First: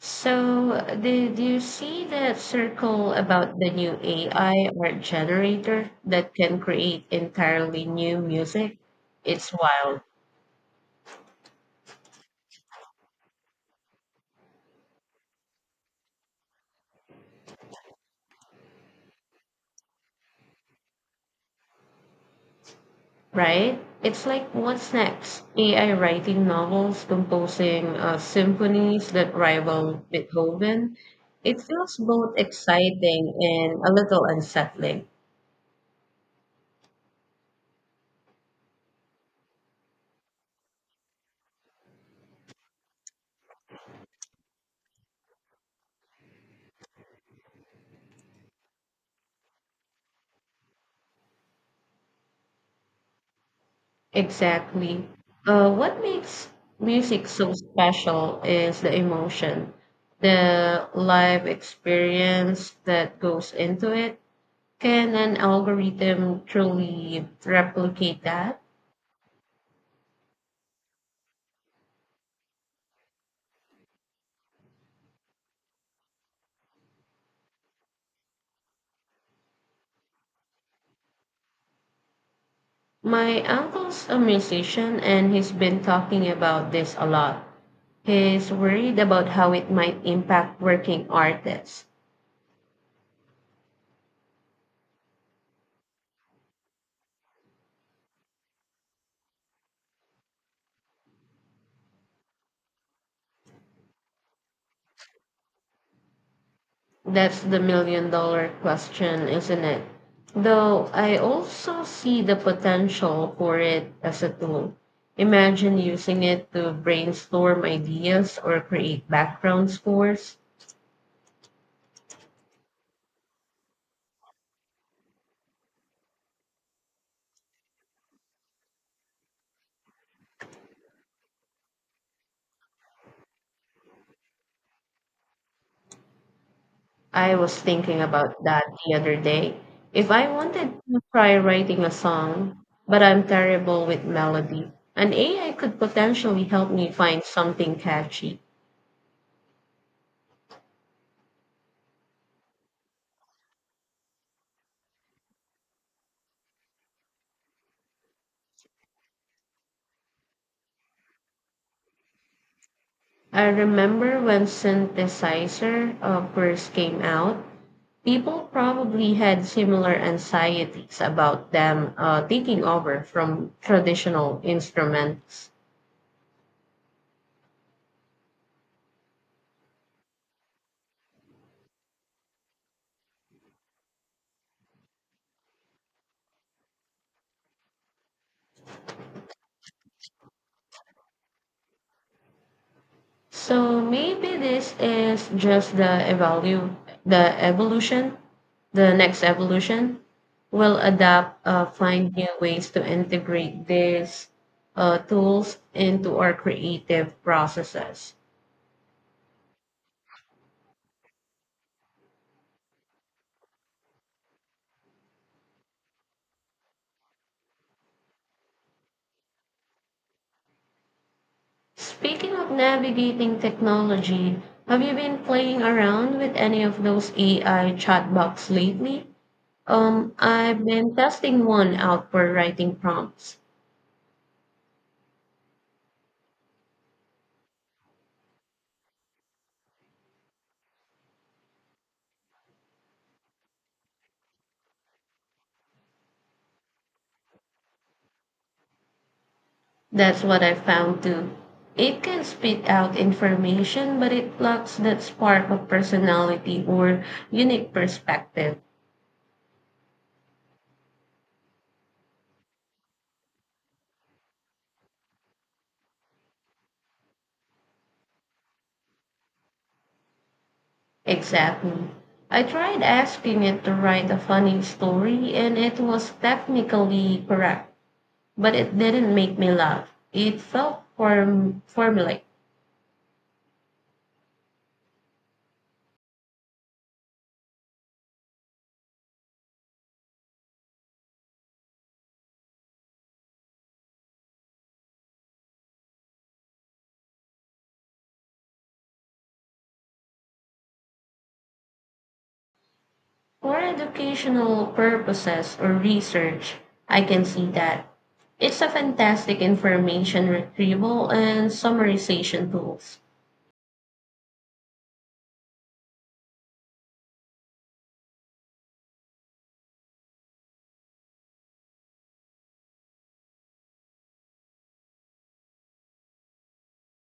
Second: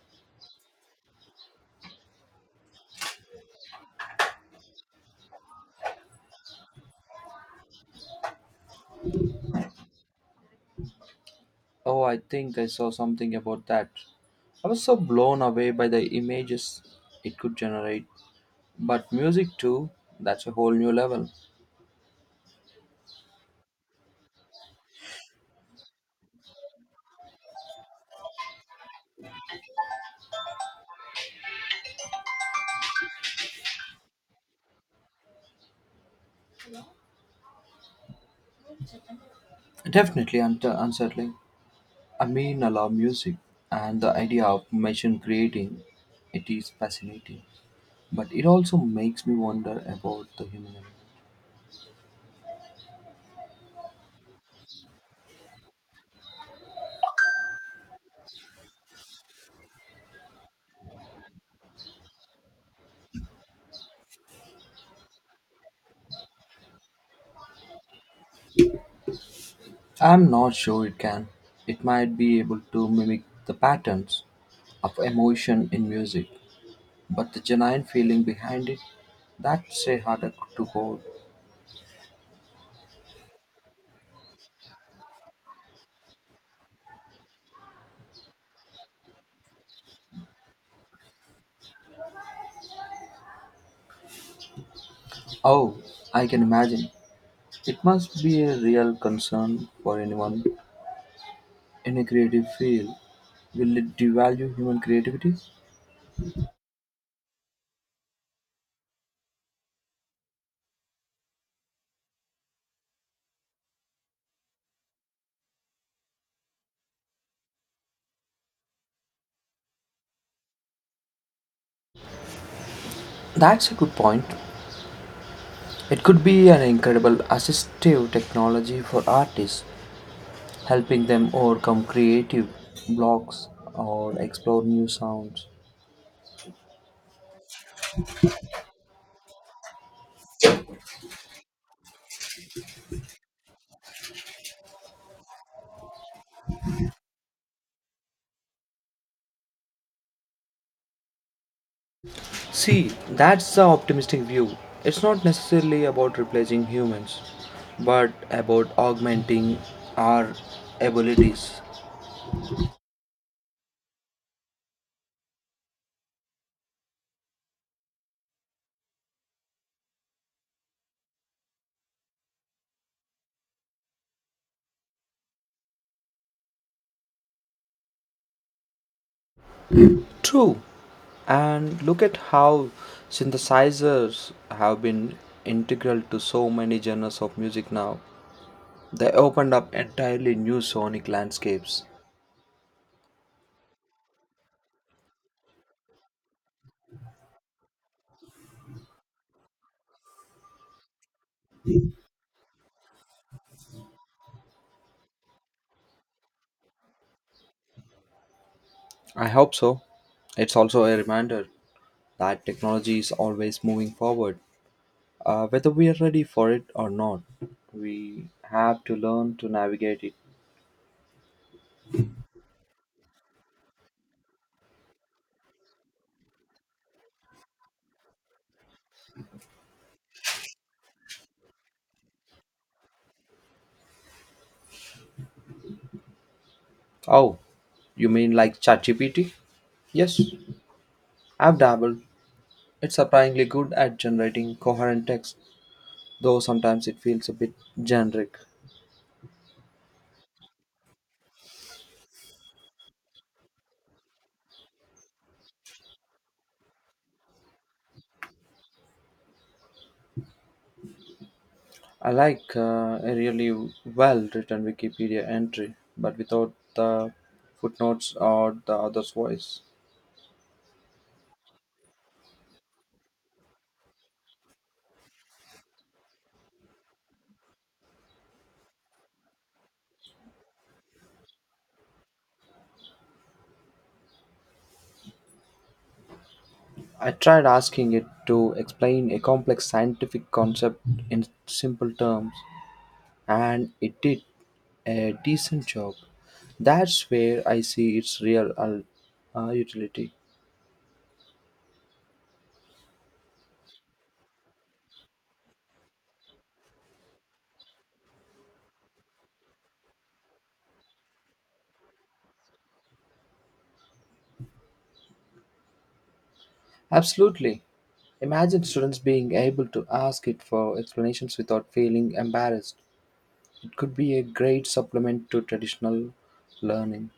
So, did you see that circle about the new AI art generator that can create entirely new music? It's wild, Oh, I think I saw something about that. I was so blown away by the images it could generate. But music, too, that's a whole new level. right? It's like what's next? AI writing novels, composing symphonies that rival Beethoven. It feels both exciting and a little unsettling. Definitely unsettling. I mean, I love music, and the idea of machine creating it is fascinating. But it also makes me wonder about the human element. Exactly. What makes music so special is the emotion, the live experience that goes into it. Can an algorithm truly replicate that? I'm not sure it can. It might be able to mimic the patterns of emotion in music, but the genuine feeling behind it, that's a harder to hold. My uncle's a musician and he's been talking about this a lot. He's worried about how it might impact working artists. Oh, I can imagine. It must be a real concern for anyone in a creative field. Will it devalue human creativity? That's the million-dollar question, isn't it? Though I also see the potential for it as a tool. Imagine using it to brainstorm ideas or create background scores. That's a good point. It could be an incredible assistive technology for artists, helping them overcome creative blocks or explore new sounds. I was thinking about that the other day. If I wanted to try writing a song, but I'm terrible with melody, an AI could potentially help me find something catchy. See, that's the optimistic view. It's not necessarily about replacing humans, but about augmenting our abilities. I remember when synthesizer first came out. People probably had similar anxieties about them taking over from traditional instruments. True. And look at how synthesizers have been integral to so many genres of music now. They opened up entirely new sonic landscapes. So maybe this is just the evolution, the next evolution. Will adapt, find new ways to integrate these tools into our creative processes. I hope so. It's also a reminder that technology is always moving forward. Whether we are ready for it or not, we have to learn to navigate it. Speaking of navigating technology, have you been playing around with any of those AI chatbots lately? I've been testing one out for writing prompts. Oh, you mean like ChatGPT? Yes, I've dabbled. It's surprisingly good at generating coherent text, though sometimes it feels a bit generic. That's what I found too. It can spit out information, but it lacks that spark of personality or unique perspective. I like a really well written Wikipedia entry, but without the footnotes or the author's voice. Exactly. I tried asking it to write a funny story, and it was technically correct, but it didn't make me laugh. It felt formulaic. I tried asking it to explain a complex scientific concept in simple terms, and it did a decent job. That's where I see its real utility. For educational purposes or research, I can see that. It's a fantastic information retrieval and summarization tools. Absolutely. Imagine students being able to ask it for explanations without feeling embarrassed. It could be a great supplement to traditional learning.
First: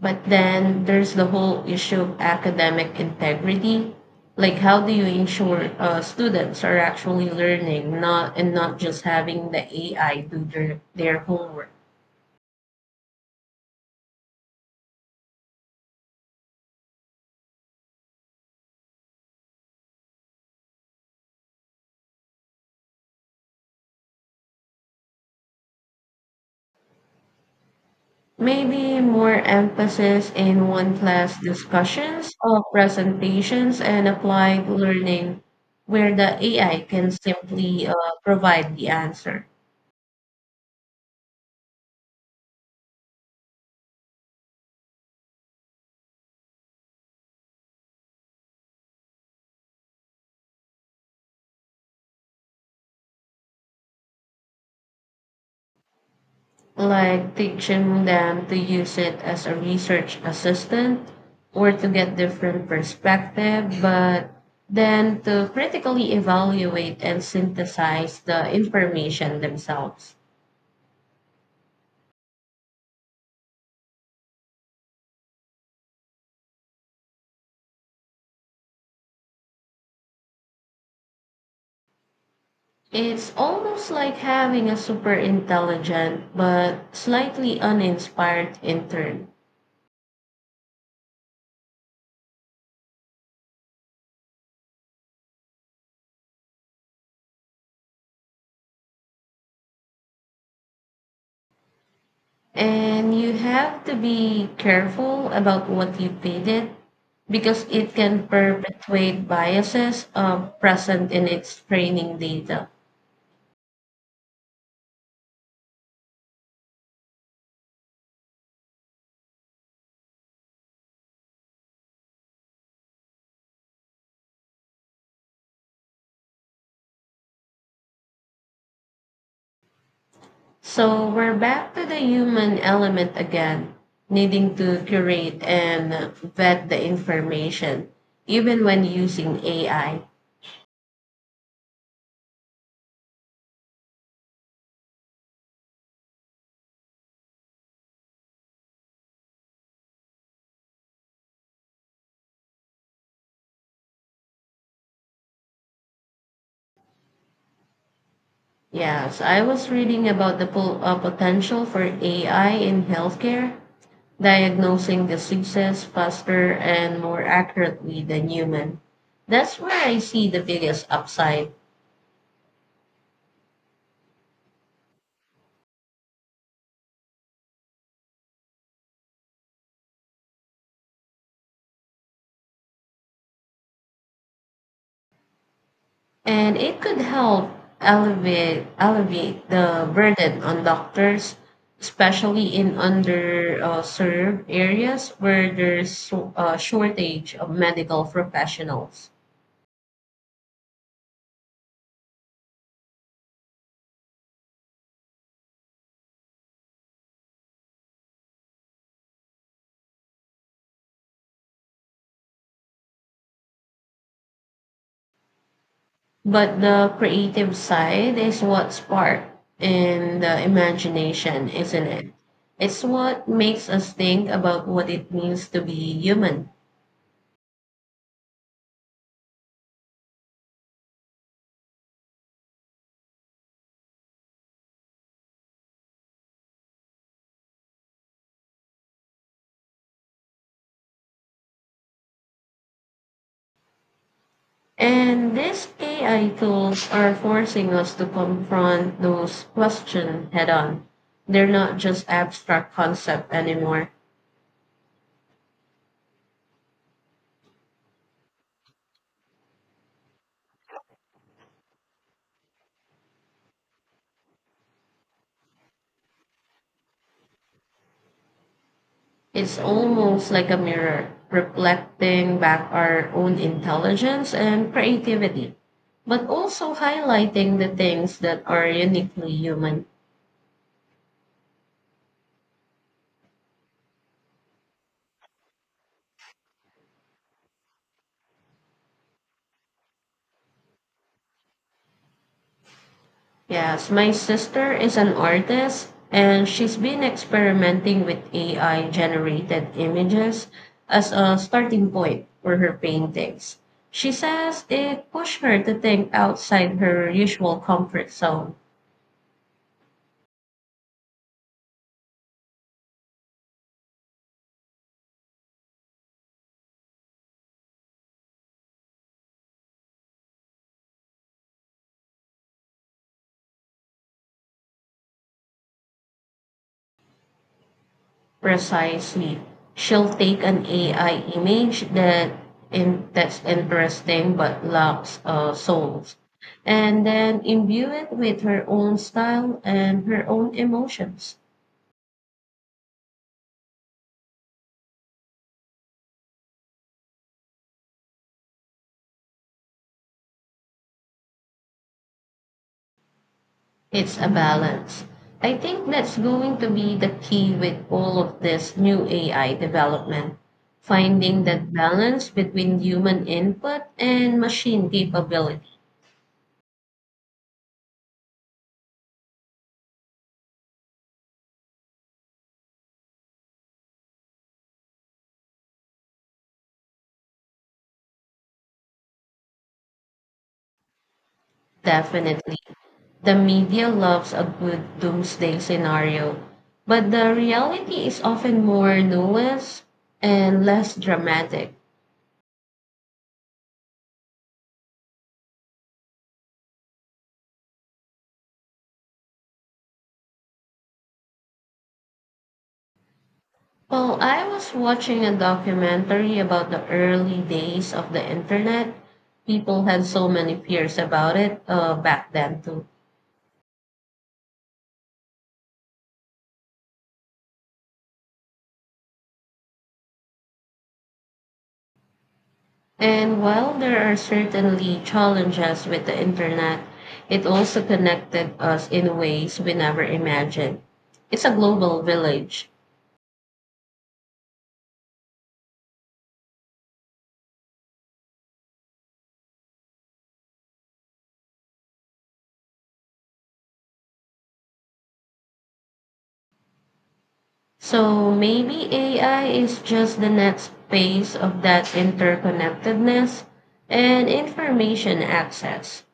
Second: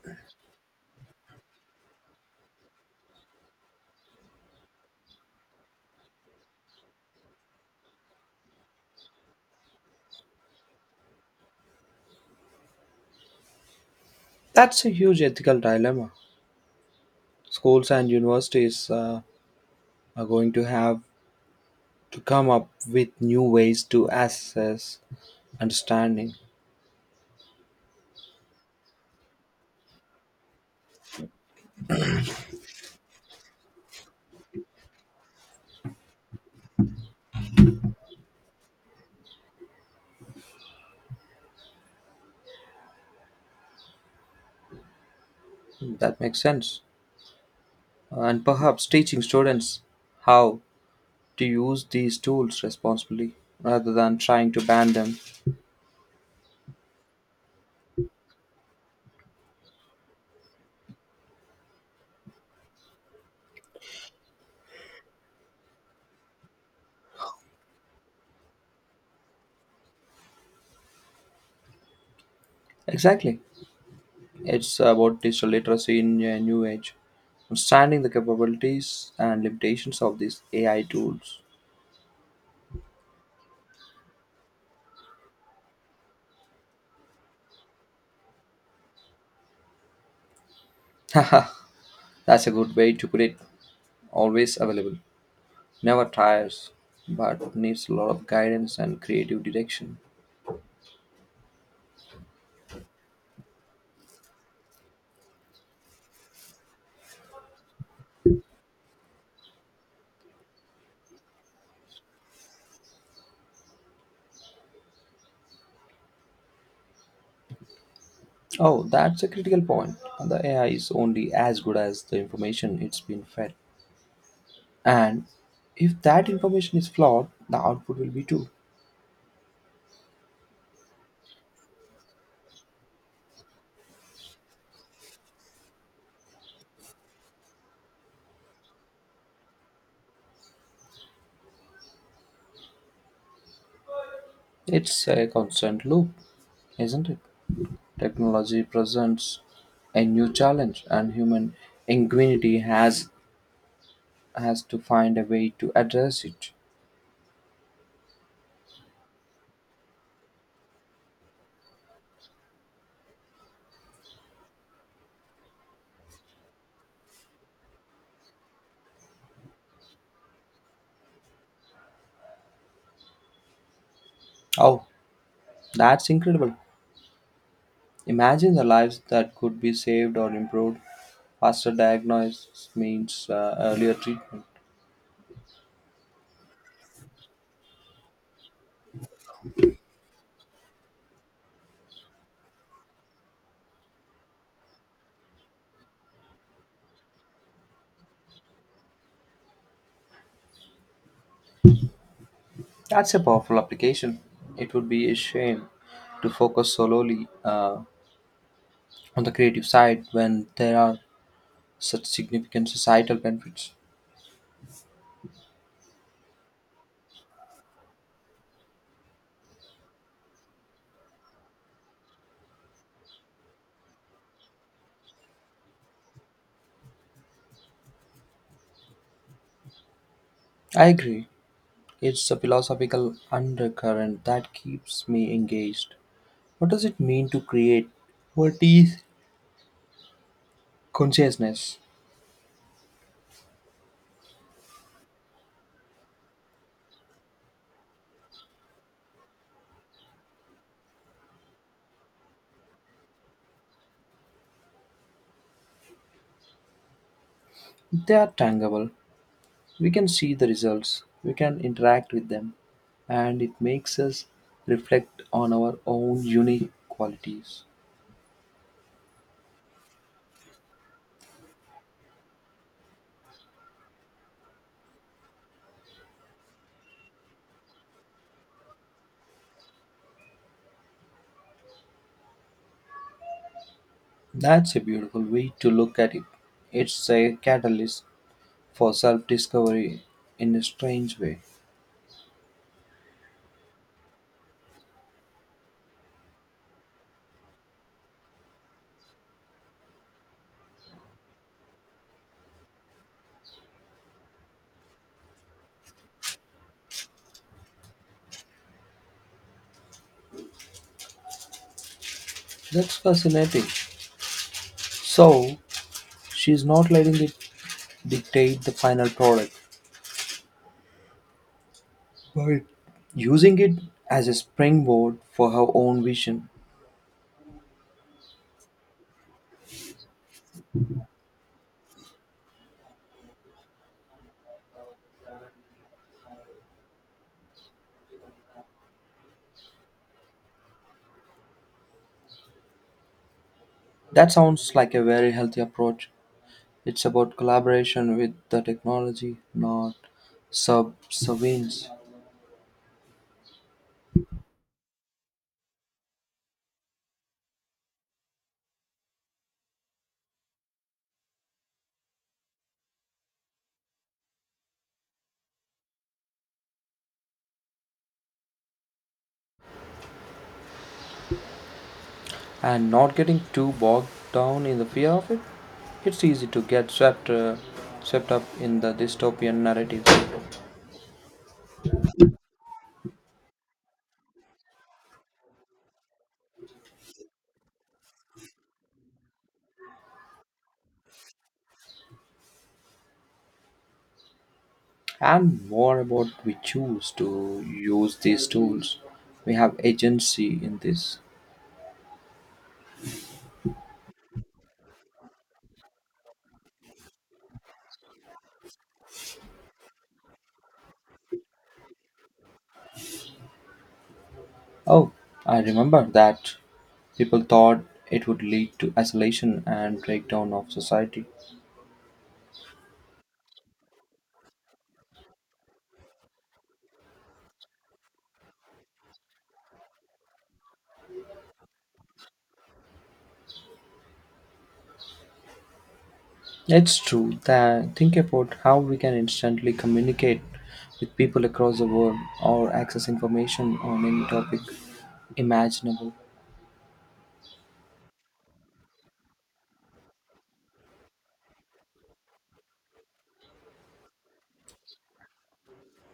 But then there's the whole issue of academic integrity. Like, how do you ensure students are actually learning, not just having the AI do their homework? That's a huge ethical dilemma. Schools and universities are going to have to come up with new ways to assess understanding. Maybe more emphasis in one class discussions or presentations and applied learning where the AI can simply provide the answer, That makes sense. And perhaps teaching students how to use these tools responsibly rather than trying to ban them. like teaching them to use it as a research assistant or to get different perspective, but then to critically evaluate and synthesize the information themselves. Exactly. It's about digital literacy in a new age, understanding the capabilities and limitations of these AI tools. It's almost like having a super intelligent but slightly uninspired intern. That's a good way to put it. Always available, never tires, but needs a lot of guidance and creative direction. And you have to be careful about what you feed it because it can perpetuate biases present in its training data. Oh, that's a critical point. The AI is only as good as the information it's been fed. And if that information is flawed, the output will be too. So we're back to the human element again, needing to curate and vet the information, even when using AI. It's a constant loop, isn't it? Technology presents a new challenge, and human ingenuity has to find a way to address it. Yes, I was reading about the potential for AI in healthcare, diagnosing diseases faster and more accurately than human. That's where I see the biggest upside, Oh, that's incredible! Imagine the lives that could be saved or improved. Faster diagnosis means earlier treatment. and it could help elevate the burden on doctors, especially in underserved areas where there's a shortage of medical professionals. That's a powerful application. It would be a shame to focus solely on the creative side when there are such significant societal benefits. But the creative side is what spark in the imagination, isn't it? It's what makes us think about what it means to be human. I agree. It's a philosophical undercurrent that keeps me engaged. What does it mean to create? What is consciousness? And these AI tools are forcing us to confront those questions head on. They're not just abstract concepts anymore. They are tangible. We can see the results, we can interact with them, and it makes us reflect on our own unique qualities. It's almost like a mirror reflecting back our own intelligence and creativity, but also highlighting the things that are uniquely human. That's a beautiful way to look at it. It's a catalyst for self discovery in a strange way. Yes, my sister is an artist and she's been experimenting with AI generated images as a starting point for her paintings. She says it pushed her to think outside her usual comfort zone. That's fascinating. So, she is not letting it dictate the final product, but using it as a springboard for her own vision. Precisely. She'll take an AI image that's interesting but lacks souls, and then imbue it with her own style and her own emotions. That sounds like a very healthy approach. It's about collaboration with the technology, not subservience, It's a balance. I think that's going to be the key with all of this new AI development, finding that balance between human input and machine capability. and not getting too bogged down in the fear of it. It's easy to get swept up in the dystopian narratives. Definitely. The media loves a good doomsday scenario, but the reality is often more nuanced and less dramatic. And more about we choose to use these tools. We have agency in this. Well, I was watching a documentary about the early days of the internet. People had so many fears about it back then, too. Oh, I remember that. People thought it would lead to isolation and breakdown of society. And while there are certainly challenges with the internet, it also connected us in ways we never imagined. It's a global village. It's true that think about how we can instantly communicate with people across the world or access information on any topic imaginable. So maybe AI is just the next phase of that interconnectedness and information access.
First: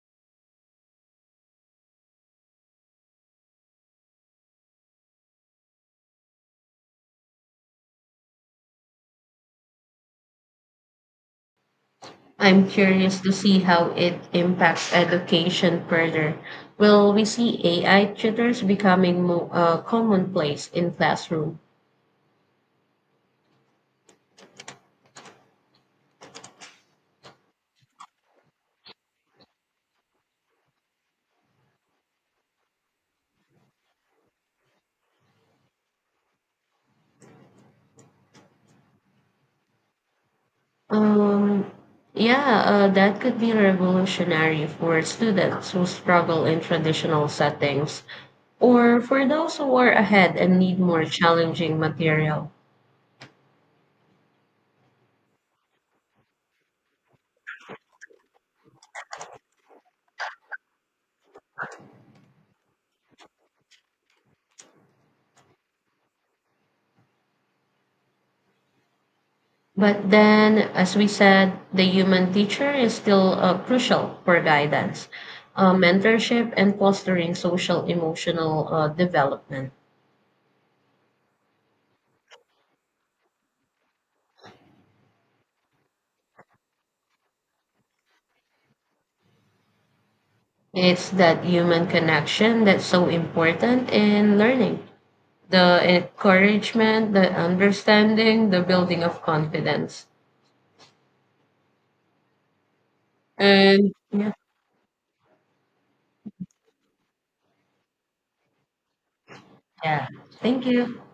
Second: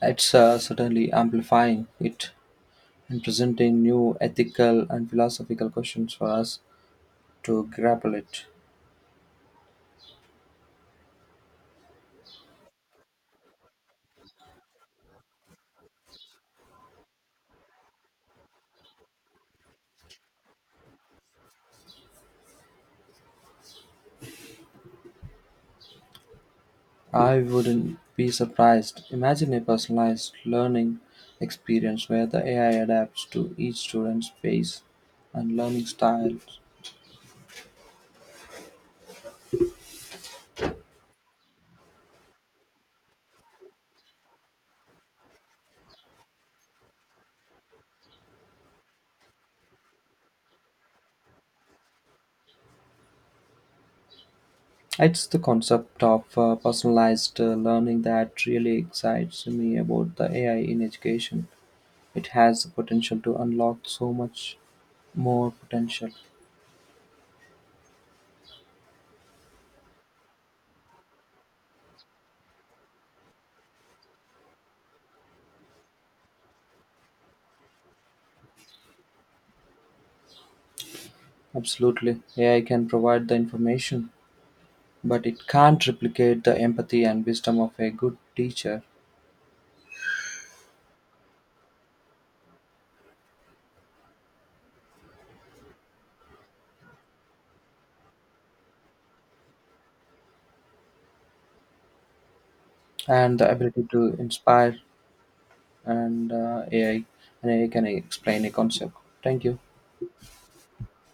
It's certainly amplifying it and presenting new ethical and philosophical questions for us to grapple it. I'm curious to see how it impacts education further. Will we see AI tutors becoming more commonplace in classroom? I wouldn't be surprised. Imagine a personalized learning experience where the AI adapts to each student's pace and learning style. Um, yeah, that could be revolutionary for students who struggle in traditional settings or for those who are ahead and need more challenging material. It's the concept of personalized learning that really excites me about the AI in education. It has the potential to unlock so much more potential. But then, as we said, the human teacher is still crucial for guidance, mentorship, and fostering social emotional development. Absolutely. AI can provide the information, but it can't replicate the empathy and wisdom of a good teacher It's that human connection that's so important in learning, the encouragement, the understanding, the building of confidence. and the ability And to yeah, inspire and uh, AI, and AI can explain a concept. Thank you. yeah. Thank you.